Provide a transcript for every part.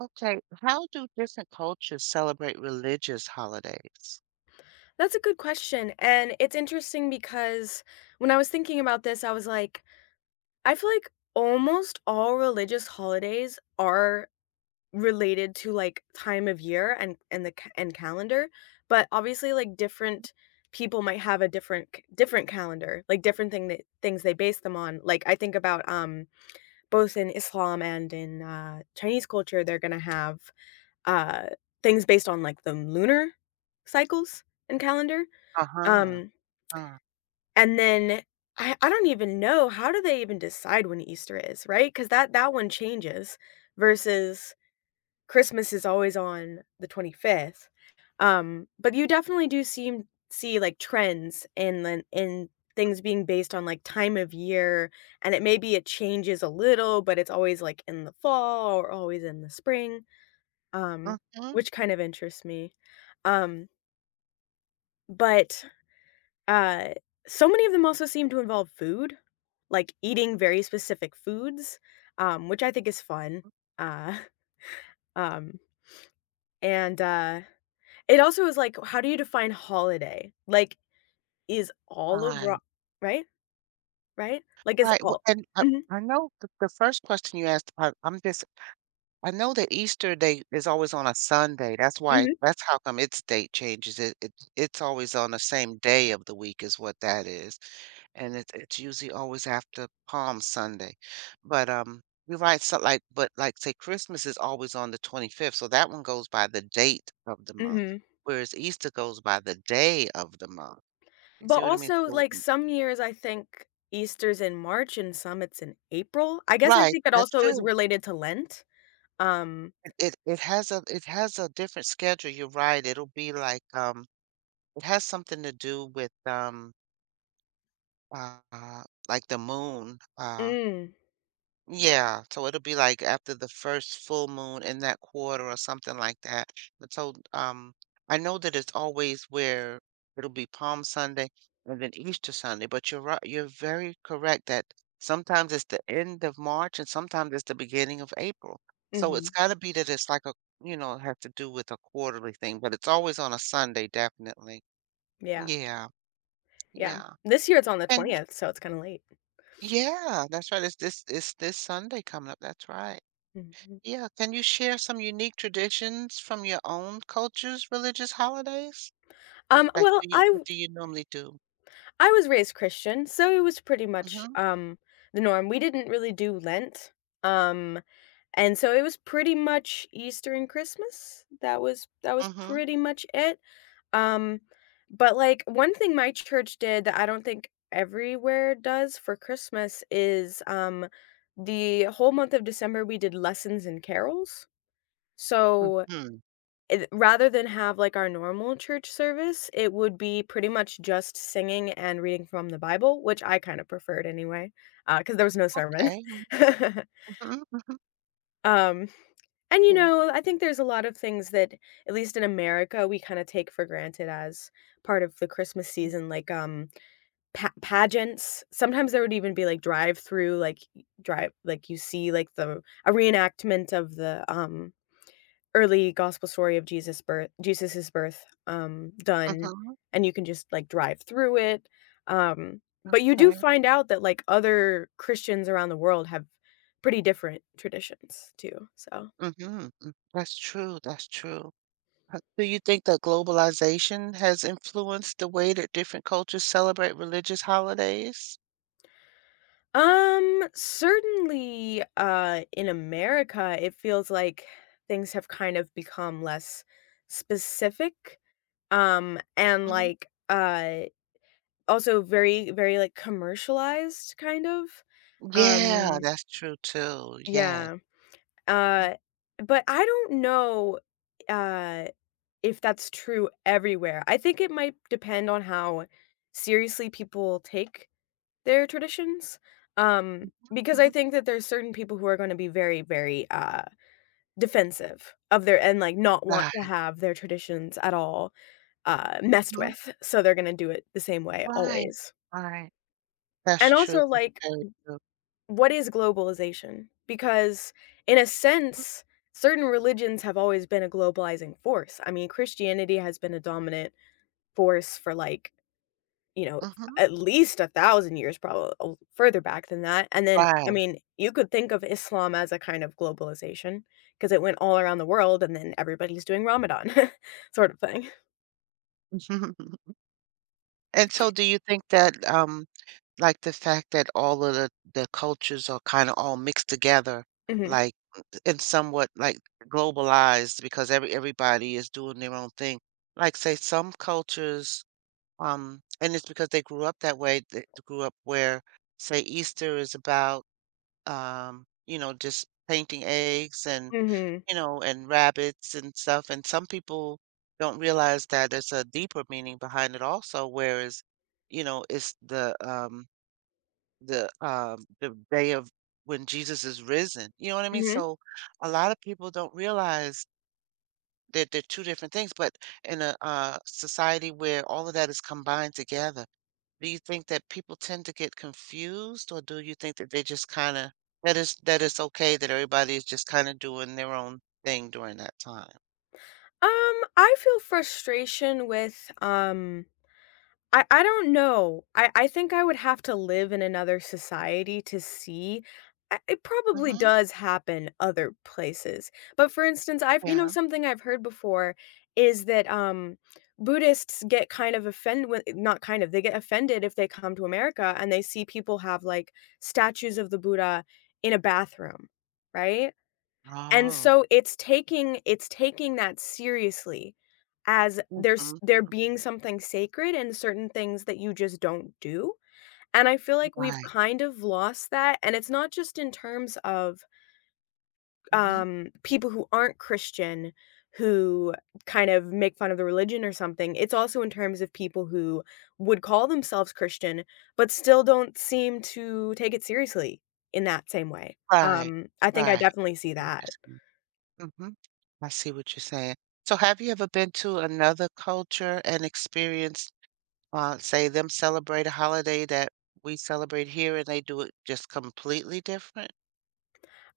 Okay, how do different cultures celebrate religious holidays? That's a good question, and it's interesting because when I was thinking about this, I was like, I feel like almost all religious holidays are related to, like, time of year and the ca and calendar, but obviously, like, different people might have a different calendar, like, different things they base them on. Like, I think about, both in Islam and in, Chinese culture, they're gonna have, uh, things based on, like, the lunar cycles and calendar, Uh-huh. um, Uh, and then I don't even know, how do they even decide when Easter is, right? Because that one changes versus Christmas is always on the 25th. But you definitely do see, like, trends and things being based on, like, time of year, and it maybe it changes a little, but it's always, like, in the fall or always in the spring, um, mhm. which kind of interests me. Um, but uh, so many of them also seem to involve food, like eating very specific foods, which I think is fun. Uh, um, and it also is like, how do you define holiday? Like, is all of ro- Right. right, right? Like, is Right. Well, all. and I, Hmm. I know the first question you asked, I'm just, I know that Easter Day is always on a Sunday. That's why, Hmm. that's how come its date changes. It's always on the same day of the week is what that is. And it's usually always after Palm Sunday. But you're right, so, like, say, Christmas is always on the 25th, so that one goes by the date of the month, Hmm. whereas Easter goes by the day of the month. You But see what I mean? also, So like some years, I think Easter's in March and some it's in April. I guess I right, think it that's also is true. related to Lent. Um, It it has a different schedule, you're right, it has something to do with, uh, like the moon, mm, yeah, so it'll be like after the first full moon in that quarter or something like that. But so I know that it's always where it'll be Palm Sunday and then Easter Sunday, but you're right, you're very correct that sometimes it's the end of March and sometimes it's the beginning of April. So hmm, it's got to be that it's like a, you know, have to do with a quarterly thing, but it's always on a Sunday, definitely. yeah. Yeah, Yeah. yeah. This year it's on the And 20th, so it's kinda late. yeah, that's right. It's this Sunday coming up. That's right. Mhm. Yeah, can you share some unique traditions from your own culture's religious holidays? Like, do Well, you I what w do you normally do? I was raised Christian, so it was pretty much, Mm the norm. We didn't really do Lent, um, and so it was pretty much Easter and Christmas. That was Mhm, pretty much it. Um, but, like, one thing my church did that I don't think everywhere does for Christmas is, the whole month of December, we did lessons and carols. mhm, So mhm, it rather than have, like, our normal church service, it would be pretty much just singing and reading from the Bible, which I kinda preferred anyway, because there was no sermon. okay, mhm, mhm, Um, and, you mm know, I think there's a lot of things that, at least in America, we kinda take for granted as part of the Christmas season, like, pa pageants. Sometimes there would even be, like, drive-through, like, you see, like, the a reenactment of the, early gospel story of Jesus's birth, done, mhm, and you can just, like, drive through it, but you do okay, find out that, like, other Christians around the world have pretty different traditions too, so. mm mhm, mm. That's true, that's true. Do you think that globalization has influenced the way that different cultures celebrate religious holidays? Certainly, in America, it feels like things have kind of become less specific, um, and, Mhm. like, uh, also very, very, like, commercialized kind of. Yeah, um that's true too, yeah. Yeah. Uh, but I don't know, uh, if that's true everywhere. I think it might depend on how seriously people take their traditions, um, because I Mhm, think that there's certain people who are gonna be very, very, defensive of their and, like, not want to right, have their traditions at all, messed mhm, with, so they're gonna do it the same way right, always. right. That's And true, also, that's like, very true. what is globalization? Because in a sense, certain religions have always been a globalizing force. I mean, Christianity has been a dominant force for, like, you know, Mhm. at least 1,000 years, probably further back than that. And then, Right. I mean, you could think of Islam as a kind of globalization because it went all around the world and then everybody's doing Ramadan sort of thing. And so do you think that, like, the fact that all of the cultures are kinda all mixed together, Hmm. like, and somewhat, like, globalized because everybody is doing their own thing. Like, say, some cultures, and it's because they grew up that way, they grew up where, say, Easter is about, you know, just painting eggs and Hmm. you know, and rabbits and stuff, and some people don't realize that there's a deeper meaning behind it also, whereas, you know, it's the day of when Jesus is risen. You know what I mean? Hmm. So a lot of people don't realize that they're two different things, but in a society where all of that is combined together, do you think that people tend to get confused, or do you think that they just kind of that it's okay that everybody is just kind of doing their own thing during that time? I feel frustration with, I don't know. I think I would have to live in another society to see. I It probably Mhm. does happen other places. But for instance, Yeah. something I've heard before is that, Buddhists get kind of offended. When, not kind of, they get offended if they come to America and they see people have, like, statues of the Buddha in a bathroom, right? And Oh. so it's taking that seriously, as there's Mhm. there being something sacred and certain things that you just don't do, and I feel like we've Right. kind of lost that, and it's not just in terms of, Mhm. People who aren't Christian who kind of make fun of the religion or something, it's also in terms of people who would call themselves Christian, but still don't seem to take it seriously in that same way. Right. I think I Right. definitely see that. Mm. Mhm. I see what you're saying. So have you ever been to another culture and experienced, say, them celebrate a holiday that we celebrate here and they do it just completely different?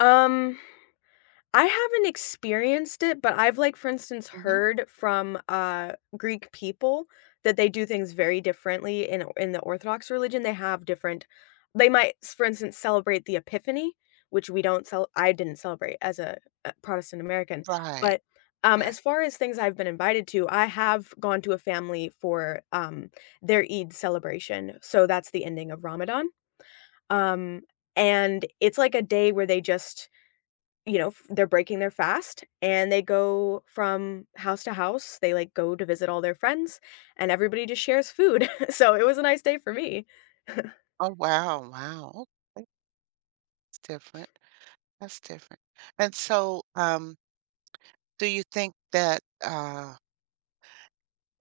Um, I haven't experienced it, but I've, like, for instance, Mm. Mhm. heard from, Greek people that they do things very differently in the Orthodox religion, they have different they might, s for instance, celebrate the Epiphany, which we don't cel I didn't celebrate as a, Protestant American, Right. but, Right. as far as things I've been invited to, I have gone to a family for, their Eid celebration, so that's the ending of Ramadan, um, and it's like a day where they just you know, f they're breaking their fast, and they go from house to house. They, like, go to visit all their friends, and everybody just shares food. So it was a nice day for me. Oh, wow. Wow. Okay. That's different. That's different. And so, do you think that,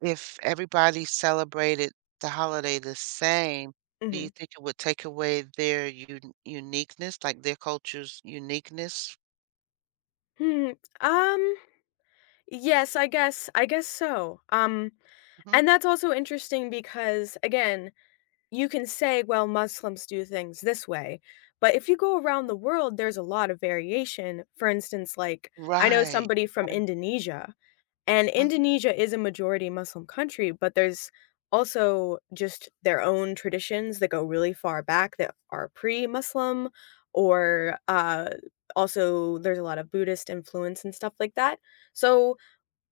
if everybody celebrated the holiday the same, do you Mhm. think it would take away their un uniqueness, like their culture's uniqueness? Hmm, um, yes, I guess so. Mhm. And that's also interesting because, again, you can say, well, Muslims do things this way. But if you go around the world, there's a lot of variation. For instance, like, I know Right. somebody from Right. Indonesia, and Mhm. Indonesia is a majority Muslim country, but there's also just their own traditions that go really far back that are pre Muslim, or also there's a lot of Buddhist influence and stuff like that. So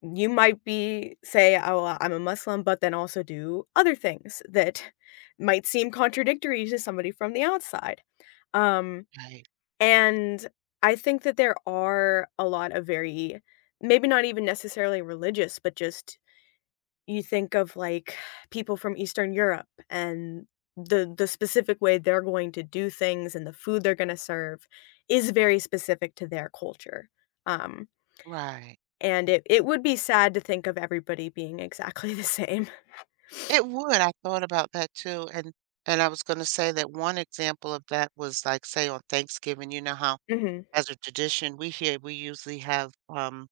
you might be say, "Oh, I'm a Muslim," but then also do other things that might seem contradictory to somebody from the outside. Um, Right. and I think that there are a lot of very maybe not even necessarily religious, but just, you think of, like, people from Eastern Europe and the specific way they're going to do things and the food they're gonna serve is very specific to their culture. Um Right. and it would be sad to think of everybody being exactly the same. It would. I thought about that too, and I was gonna say that one example of that was, like, say, on Thanksgiving, you know how, Mhm, as a tradition, we here, we usually have, um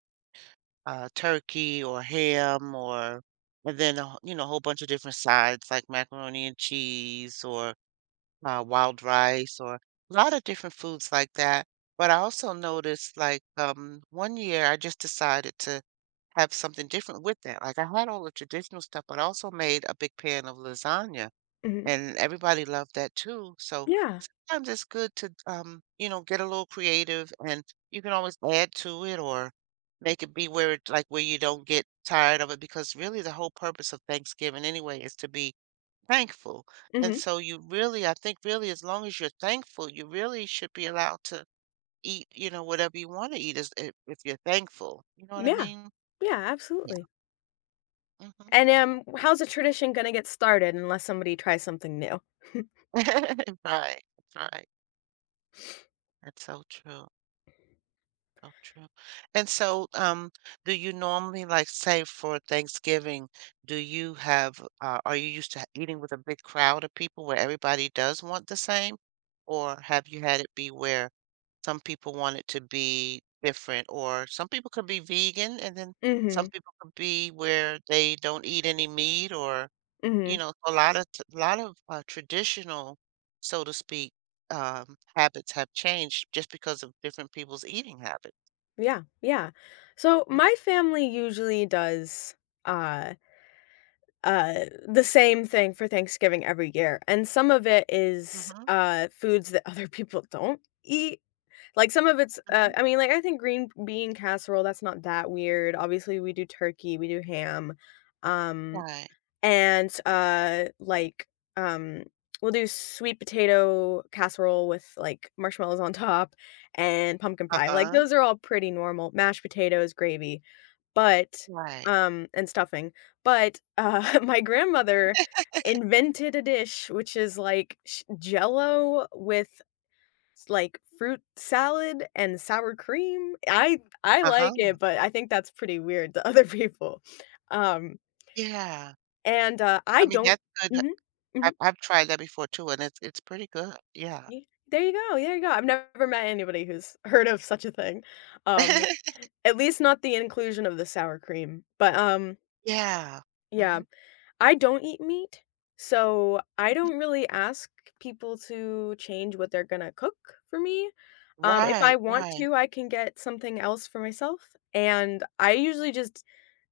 uh, turkey or ham or and then a wh you know, a whole bunch of different sides like macaroni and cheese or, wild rice or a lot of different foods like that. But I also noticed, like, one year I just decided to have something different with that. Like, I had all the traditional stuff, but I also made a big pan of lasagna, mhm. and everybody loved that too. So Yeah. sometimes it's good to, you know, get a little creative and you can always add to it or make it be where it like where you don't get tired of it because really the whole purpose of Thanksgiving anyway is to be thankful. And Mhm. so you really, I think really as long as you're thankful, you really should be allowed to eat, you know, whatever you want to eat is if you're thankful. You know what I Yeah. mean? Yeah, Yeah. absolutely. Hmm. And, how's a tradition gonna get started unless somebody tries something new? Right. Right. That's so true. Oh, true. And so, do you normally, like, say for Thanksgiving, do you have, are you used to eating with a big crowd of people where everybody does want the same? Or have you had it be where some people want it to be different? Or some people could be vegan and then some Mhm, people could be where they don't eat any meat or, you mhm. know, a lot of traditional, so to speak, habits have changed just because of different people's eating habits. Yeah, yeah. So, Mhm. my family usually does, uh the same thing for Thanksgiving every year, and some of it is, Mhm, foods that other people don't eat. Like, some of it's, mhm, I mean, like, I think green bean casserole, that's not that weird. Obviously, we do turkey, we do ham, um, right. and, um, we'll do sweet potato casserole with, like, marshmallows on top, and pumpkin pie. Like, Uh-huh. those are all pretty normal. Mashed potatoes, gravy, but, Right. And stuffing. But, my grandmother invented a dish which is like sh jell with, like, fruit salad and sour cream. I like Uh-huh. it, but I think that's pretty weird to other people. Um, Yeah. I I mean, don't. that's good. Mhm, mhm, I've tried that before too, and it's pretty good. Yeah. ye there you go, there you go. I've never met anybody who's heard of such a thing. Um, at least not the inclusion of the sour cream, but, Yeah. yeah. Mhm, I don't eat meat, so I mhm. don't really ask people to change what they're gonna cook for me. If I Right, want right, to, I can get something else for myself, and I usually just,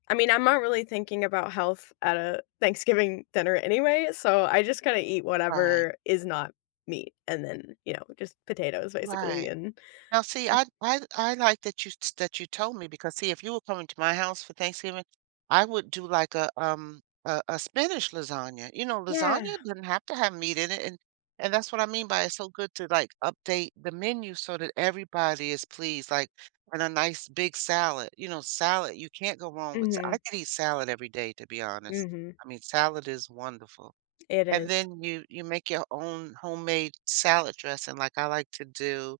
I mean, I'm not really thinking about health at a Thanksgiving dinner anyway, so I just kinda eat right, whatever is not meat and then, just potatoes basically, right. and Now, see, I like that that you told me because see, if you were coming to my house for Thanksgiving, I would do like a spinach lasagna. You know, yeah. lasagna doesn't have to have meat in it, and that's what I mean by it's so good to like update the menu so that everybody is pleased. Like, and a nice big salad. You know, salad you can't go wrong with. I Mhm. could eat salad every day, to be honest. Mhm. I mean, salad is wonderful. It is. And then you make your own homemade salad dressing, like I like to do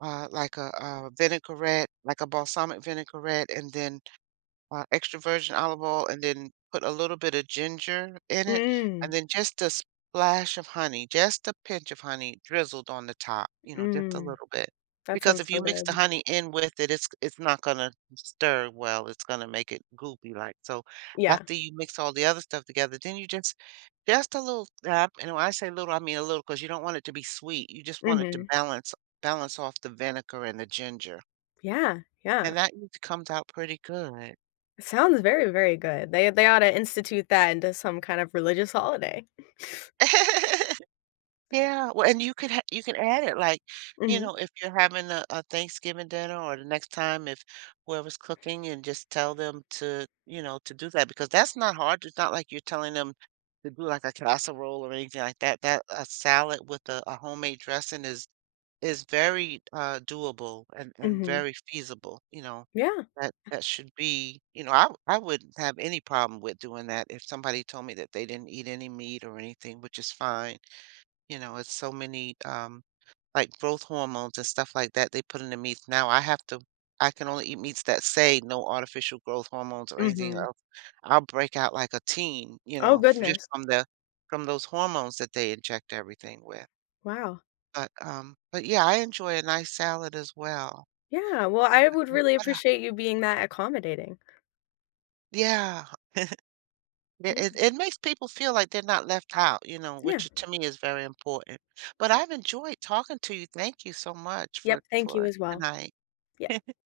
a vinaigrette, like a balsamic vinaigrette, and then extra virgin olive oil and then put a little bit of ginger in it, and Mm, then just a splash of honey, just a pinch of honey drizzled on the top, you know, just a mm, little bit. that Because sounds if so you mix the good. honey in with it, it's not gonna stir well. It's gonna make it goopy like. So Yeah, after you mix all the other stuff together, then you just a little dab. And when I say little, I mean a little because you don't want it to be sweet. You just want it to mhm, balance off the vinegar and the ginger. yeah, yeah. And that usually comes out pretty good. Sounds very, very good. They ought to institute that into some kind of religious holiday. Yeah, well, and you could ha you can add it, like, you Mhm, know, if you're having a Thanksgiving dinner or the next time if whoever's cooking and just tell them to, you know, to do that because that's not hard. It's not like you're telling them to do like a casserole or anything like that. That a salad with a homemade dressing is very doable and mhm, very feasible, you know. yeah, That that should be, you know, I wouldn't have any problem with doing that if somebody told me that they didn't eat any meat or anything, which is fine. You know, it's so many, like growth hormones and stuff like that they put in the meats. Now I have to I can only eat meats that say no artificial growth hormones or anything mhm. else. I'll break out like a teen, you Oh, know, just goodness, from the from those hormones that they inject everything with. wow. But yeah, I enjoy a nice salad as well. Yeah, well, I would Mm, really but, uh, appreciate you being that accommodating. yeah, Yeah, it it makes people feel like they're not left out, you know, yeah. which to me is very important. But I've enjoyed talking to you. Thank you so much Yep, thank you for as well. tonight. Yeah.